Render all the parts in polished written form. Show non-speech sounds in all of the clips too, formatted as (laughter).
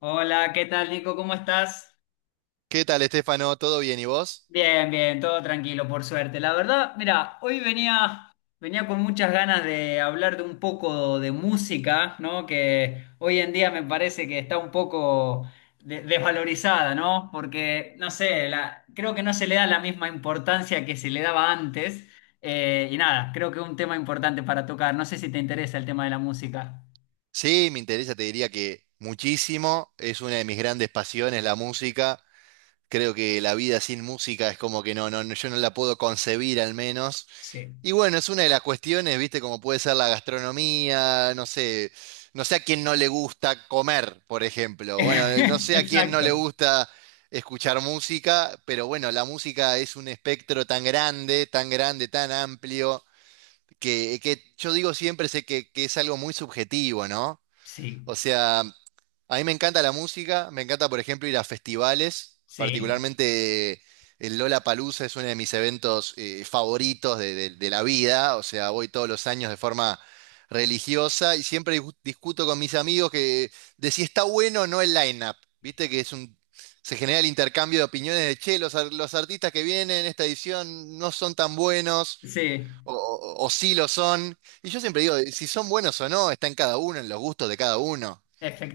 Hola, ¿qué tal, Nico? ¿Cómo estás? ¿Qué tal, Estefano? ¿Todo bien? ¿Y vos? Bien, todo tranquilo, por suerte. La verdad, mira, hoy venía con muchas ganas de hablar de un poco de música, ¿no? Que hoy en día me parece que está un poco desvalorizada, ¿no? Porque, no sé, creo que no se le da la misma importancia que se le daba antes. Y nada, creo que es un tema importante para tocar. No sé si te interesa el tema de la música. Sí, me interesa, te diría que muchísimo. Es una de mis grandes pasiones, la música. Creo que la vida sin música es como que no, yo no la puedo concebir al menos. Sí. Y bueno, es una de las cuestiones, viste, como puede ser la gastronomía, no sé, no sé a quién no le gusta comer, por ejemplo. Bueno, no (laughs) sé a quién no le Exacto. gusta escuchar música, pero bueno, la música es un espectro tan grande, tan grande, tan amplio que yo digo siempre sé que es algo muy subjetivo, ¿no? Sí, O sea, a mí me encanta la música, me encanta, por ejemplo, ir a festivales, sí, particularmente el Lollapalooza es uno de mis eventos favoritos de, de la vida, o sea, voy todos los años de forma religiosa y siempre discuto con mis amigos que, de si está bueno o no el line-up, viste que es un... Se genera el intercambio de opiniones de, che, los, los artistas que vienen en esta edición no son tan buenos sí. o, o sí lo son. Y yo siempre digo, si son buenos o no, está en cada uno, en los gustos de cada uno.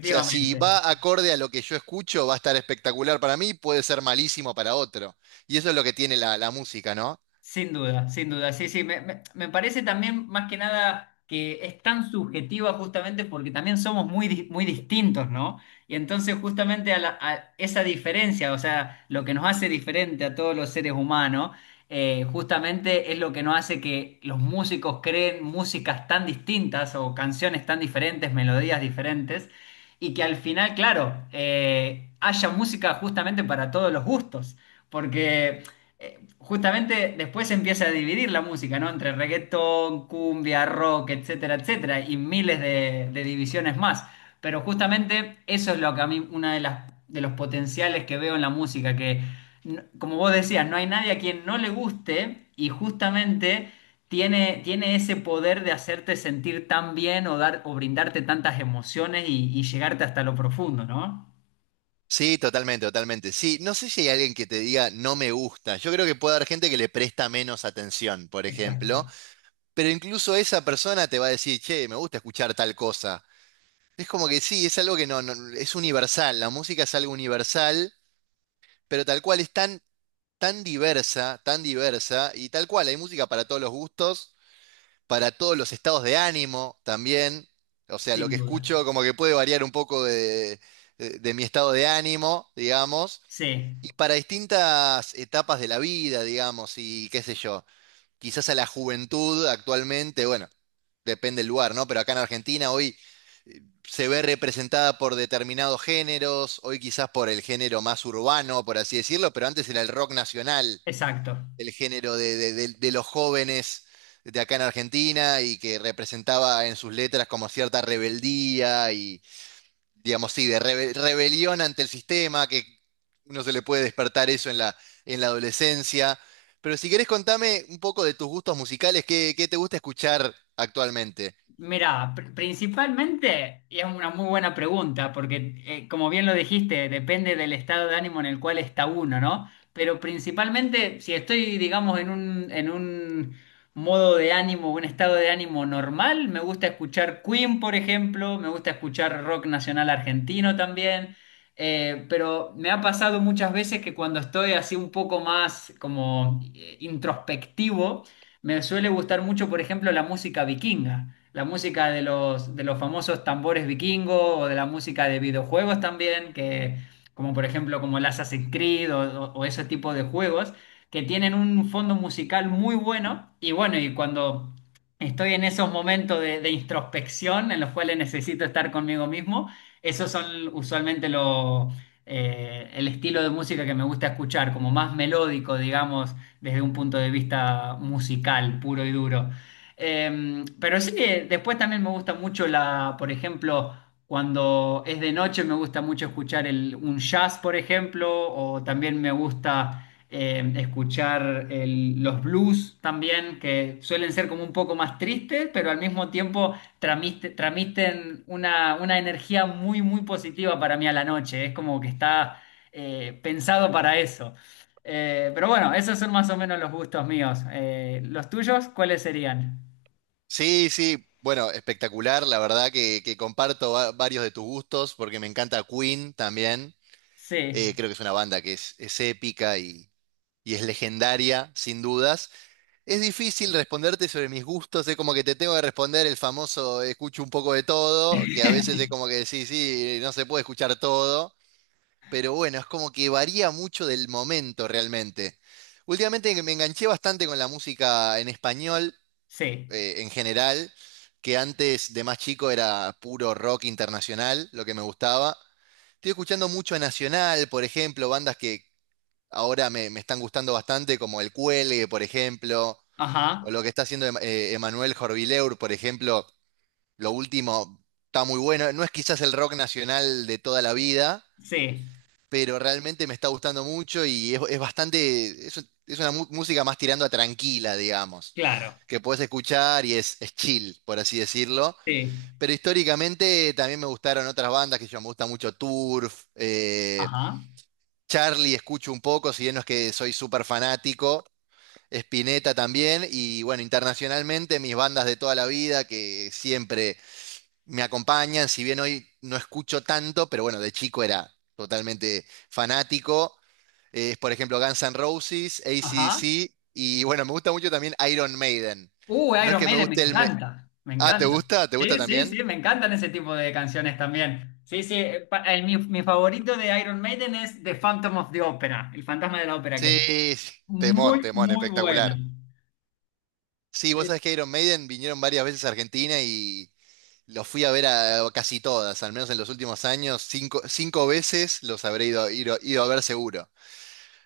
O sea, si va acorde a lo que yo escucho, va a estar espectacular para mí, puede ser malísimo para otro. Y eso es lo que tiene la música, ¿no? sin duda, sin duda. Sí, sí, me parece también más que nada que es tan subjetiva justamente porque también somos muy, muy distintos, ¿no? Y entonces justamente a esa diferencia, o sea, lo que nos hace diferente a todos los seres humanos, justamente es lo que nos hace que los músicos creen músicas tan distintas o canciones tan diferentes, melodías diferentes, y que al final, claro, haya música justamente para todos los gustos. Porque justamente después se empieza a dividir la música, ¿no? Entre reggaetón, cumbia, rock, etcétera, etcétera, y miles de divisiones más. Pero justamente eso es lo que a mí, una de las, de los potenciales que veo en la música, que como vos decías, no hay nadie a quien no le guste y justamente tiene ese poder de hacerte sentir tan bien o dar, o brindarte tantas emociones y llegarte hasta lo profundo, ¿no? Sí, totalmente, totalmente. Sí, no sé si hay alguien que te diga no me gusta. Yo creo que puede haber gente que le presta menos atención, por Exacto, ejemplo, pero incluso esa persona te va a decir, che, me gusta escuchar tal cosa. Es como que sí, es algo que es universal. La música es algo universal, pero tal cual es tan diversa, tan diversa, y tal cual, hay música para todos los gustos, para todos los estados de ánimo también. O sea, lo sin que duda. escucho como que puede variar un poco de, de mi estado de ánimo, digamos, Sí, y para distintas etapas de la vida, digamos, y qué sé yo, quizás a la juventud actualmente, bueno, depende del lugar, ¿no? Pero acá en Argentina hoy eh, se ve representada por determinados géneros, hoy quizás por el género más urbano, por así decirlo, pero antes era el rock nacional exacto. el género de, de los jóvenes de acá en Argentina y que representaba en sus letras como cierta rebeldía y, digamos, sí, de rebelión ante el sistema, que uno se le puede despertar eso en la adolescencia. Pero si querés contame un poco de tus gustos musicales, ¿qué, qué te gusta escuchar actualmente? Mira, principalmente, y es una muy buena pregunta, porque como bien lo dijiste, depende del estado de ánimo en el cual está uno, ¿no? Pero principalmente, si estoy, digamos, en un modo de ánimo, un estado de ánimo normal, me gusta escuchar Queen, por ejemplo, me gusta escuchar rock nacional argentino también, pero me ha pasado muchas veces que cuando estoy así un poco más como introspectivo, me suele gustar mucho, por ejemplo, la música vikinga, la música de los famosos tambores vikingos o de la música de videojuegos también, que, como por ejemplo como el Assassin's Creed o, o ese tipo de juegos, que tienen un fondo musical muy bueno. Y bueno, y cuando estoy en esos momentos de introspección en los cuales necesito estar conmigo mismo, esos son usualmente el estilo de música que me gusta escuchar, como más melódico, digamos, desde un punto de vista musical, puro y duro. Pero sí que después también me gusta mucho la, por ejemplo, cuando es de noche me gusta mucho escuchar el, un jazz, por ejemplo, o también me gusta escuchar los blues también, que suelen ser como un poco más tristes, pero al mismo tiempo tramiten una energía muy, muy positiva para mí a la noche. Es como que está pensado para eso. Pero bueno, esos son más o menos los gustos míos. ¿Los tuyos cuáles serían? Sí, sí, bueno, espectacular, la verdad que comparto varios de tus gustos porque me encanta Queen también. Sí, Creo que es una banda que es épica y es legendaria, sin dudas. Es difícil responderte sobre mis gustos, es como que te tengo que responder el famoso escucho un poco de todo, que a veces es (laughs) como que decís, sí, no se puede escuchar todo, pero bueno, es como que varía mucho del momento realmente. Últimamente me enganché bastante con la música en español, sí, en general, que antes de más chico era puro rock internacional, lo que me gustaba. Estoy escuchando mucho a Nacional, por ejemplo, bandas que, ahora me están gustando bastante, como el Cuelgue, por ejemplo, o ajá, lo que está haciendo Emanuel Jorvileur, por ejemplo, lo último está muy bueno. No es quizás el rock nacional de toda la vida, sí, pero realmente me está gustando mucho y es bastante, es una música más tirando a tranquila, digamos, claro, que puedes escuchar y es chill, por así decirlo. sí, Pero históricamente también me gustaron otras bandas, que yo me gusta mucho Turf, ajá, Charlie escucho un poco, si bien no es que soy súper fanático, Spinetta también, y bueno, internacionalmente mis bandas de toda la vida que siempre me acompañan, si bien hoy no escucho tanto, pero bueno, de chico era totalmente fanático, es por ejemplo Guns N' Roses, ajá. AC/DC, y bueno, me gusta mucho también Iron Maiden. No es Iron que me Maiden, me guste encanta, me Ah, ¿te encanta. gusta? ¿Te gusta Sí, sí, sí, también? me encantan ese tipo de canciones también. Sí, sí, mi favorito de Iron Maiden es The Phantom of the Opera, El Fantasma de la Ópera, que es Sí, sí, temón, muy, temón, muy buena. espectacular. Sí, vos sabés que Iron Maiden vinieron varias veces a Argentina y los fui a ver a, casi todas, al menos en los últimos años, cinco, cinco veces los habré ido a ver seguro.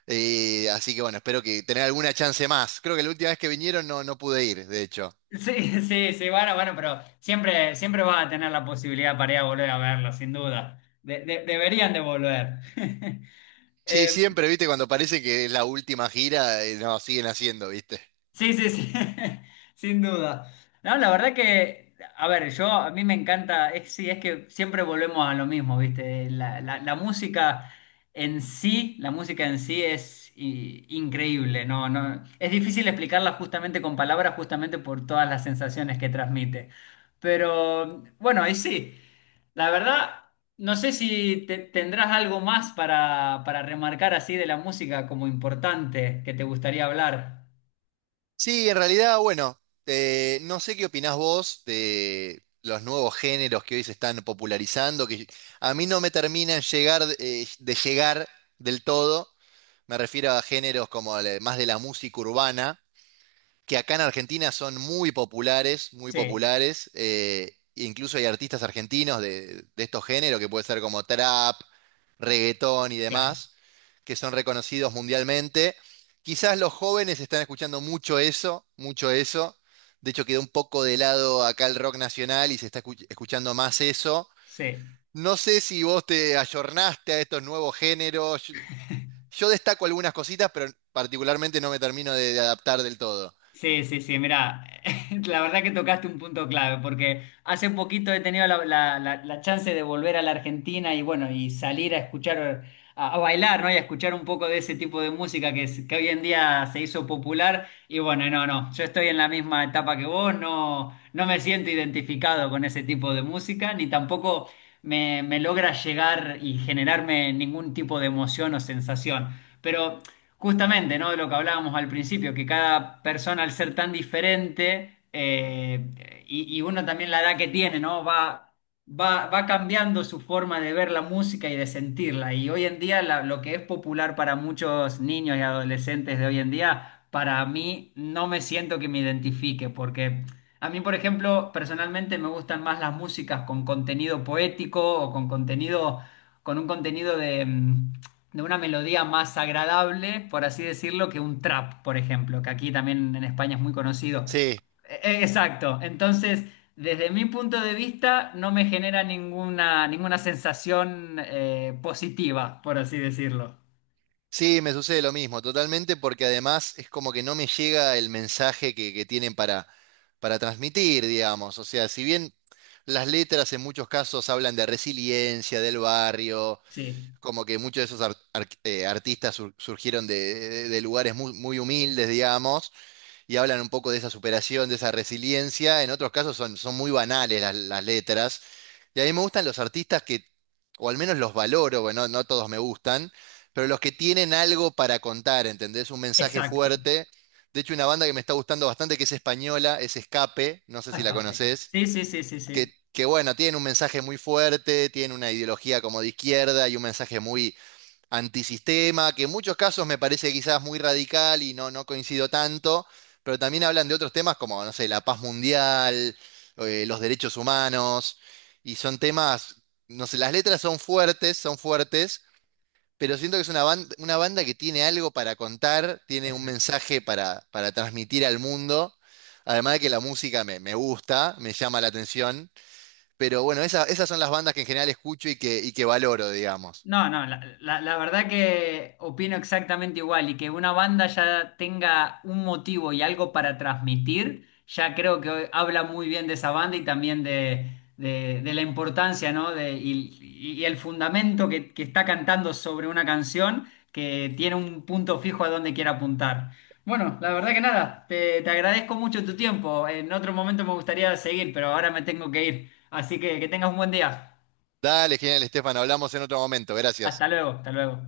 Así que bueno, espero que tener alguna chance más. Creo que la última vez que vinieron no, no pude ir, de hecho. Sí, (laughs) sí, sí, bueno, bueno, pero siempre, siempre vas a tener la posibilidad para ir a volver a verlo, sin duda. Deberían de volver. (laughs) Sí, siempre, viste, cuando parece que es la última gira, no, siguen haciendo, viste. Sí, sí, sí, (laughs) sin duda. No, la verdad que, a ver, yo a mí me encanta, es, sí, es que siempre volvemos a lo mismo, ¿viste? La, la música en sí, la música en sí es increíble, ¿no? No, es difícil explicarla justamente con palabras, justamente por todas las sensaciones que transmite. Pero bueno, ahí sí, la verdad, no sé si tendrás algo más para remarcar así de la música como importante que te gustaría hablar. Sí, en realidad, bueno, no sé qué opinás vos de los nuevos géneros que hoy se están popularizando, que a mí no me terminan llegar, de llegar del todo. Me refiero a géneros como más de la música urbana, que acá en Argentina son muy populares, muy Sí. populares. Incluso hay artistas argentinos de estos géneros, que puede ser como trap, reggaetón y Claro, demás, que son reconocidos mundialmente. Quizás los jóvenes están escuchando mucho eso, mucho eso. De hecho, quedó un poco de lado acá el rock nacional y se está escuchando más eso. sí, No sé si vos te ayornaste a estos nuevos géneros. Yo destaco algunas cositas, pero particularmente no me termino de adaptar del todo. sí, sí, sí, mira, (laughs) la verdad que tocaste un punto clave, porque hace poquito he tenido la, la chance de volver a la Argentina y bueno, y salir a escuchar, a bailar, ¿no? Y a escuchar un poco de ese tipo de música que, que hoy en día se hizo popular. Y bueno, no, no, yo estoy en la misma etapa que vos, no, no me siento identificado con ese tipo de música, ni tampoco me logra llegar y generarme ningún tipo de emoción o sensación. Pero justamente, ¿no? De lo que hablábamos al principio, que cada persona al ser tan diferente, y uno también la edad que tiene, ¿no? Va cambiando su forma de ver la música y de sentirla. Y hoy en día lo que es popular para muchos niños y adolescentes de hoy en día, para mí no me siento que me identifique, porque a mí, por ejemplo, personalmente me gustan más las músicas con contenido poético o con contenido, con un contenido de... de una melodía más agradable, por así decirlo, que un trap, por ejemplo, que aquí también en España es muy conocido. Sí, Exacto. Entonces, desde mi punto de vista, no me genera ninguna, ninguna sensación positiva, por así decirlo. sí, me sucede lo mismo, totalmente, porque además es como que no me llega el mensaje que tienen para transmitir, digamos. O sea, si bien las letras en muchos casos hablan de resiliencia, del barrio, Sí, como que muchos de esos artistas surgieron de, de lugares muy, muy humildes, digamos, y hablan un poco de esa superación, de esa resiliencia. En otros casos son, son muy banales las letras. Y a mí me gustan los artistas que, o al menos los valoro, bueno, no todos me gustan, pero los que tienen algo para contar, ¿entendés? Un mensaje exacto. fuerte. De hecho, una banda que me está gustando bastante, que es española, es Escape, no sé A si la escape. conoces, Sí, sí, sí, sí, sí. Que bueno, tienen un mensaje muy fuerte, tienen una ideología como de izquierda y un mensaje muy antisistema, que en muchos casos me parece quizás muy radical y no, no coincido tanto, pero también hablan de otros temas como, no sé, la paz mundial, los derechos humanos, y son temas, no sé, las letras son fuertes, pero siento que es una banda que tiene algo para contar, tiene un Exacto. mensaje para transmitir al mundo. Además de que la música me, me gusta, me llama la atención, pero bueno, esas son las bandas que en general escucho y que valoro, digamos. No, no, la, la verdad que opino exactamente igual y que una banda ya tenga un motivo y algo para transmitir, ya creo que habla muy bien de esa banda y también de, de la importancia, ¿no? De, y el fundamento que está cantando sobre una canción que tiene un punto fijo a donde quiere apuntar. Bueno, la verdad que nada, te agradezco mucho tu tiempo. En otro momento me gustaría seguir, pero ahora me tengo que ir. Así que tengas un buen día. Dale, genial, Estefan. Hablamos en otro momento. Gracias. Hasta luego, hasta luego.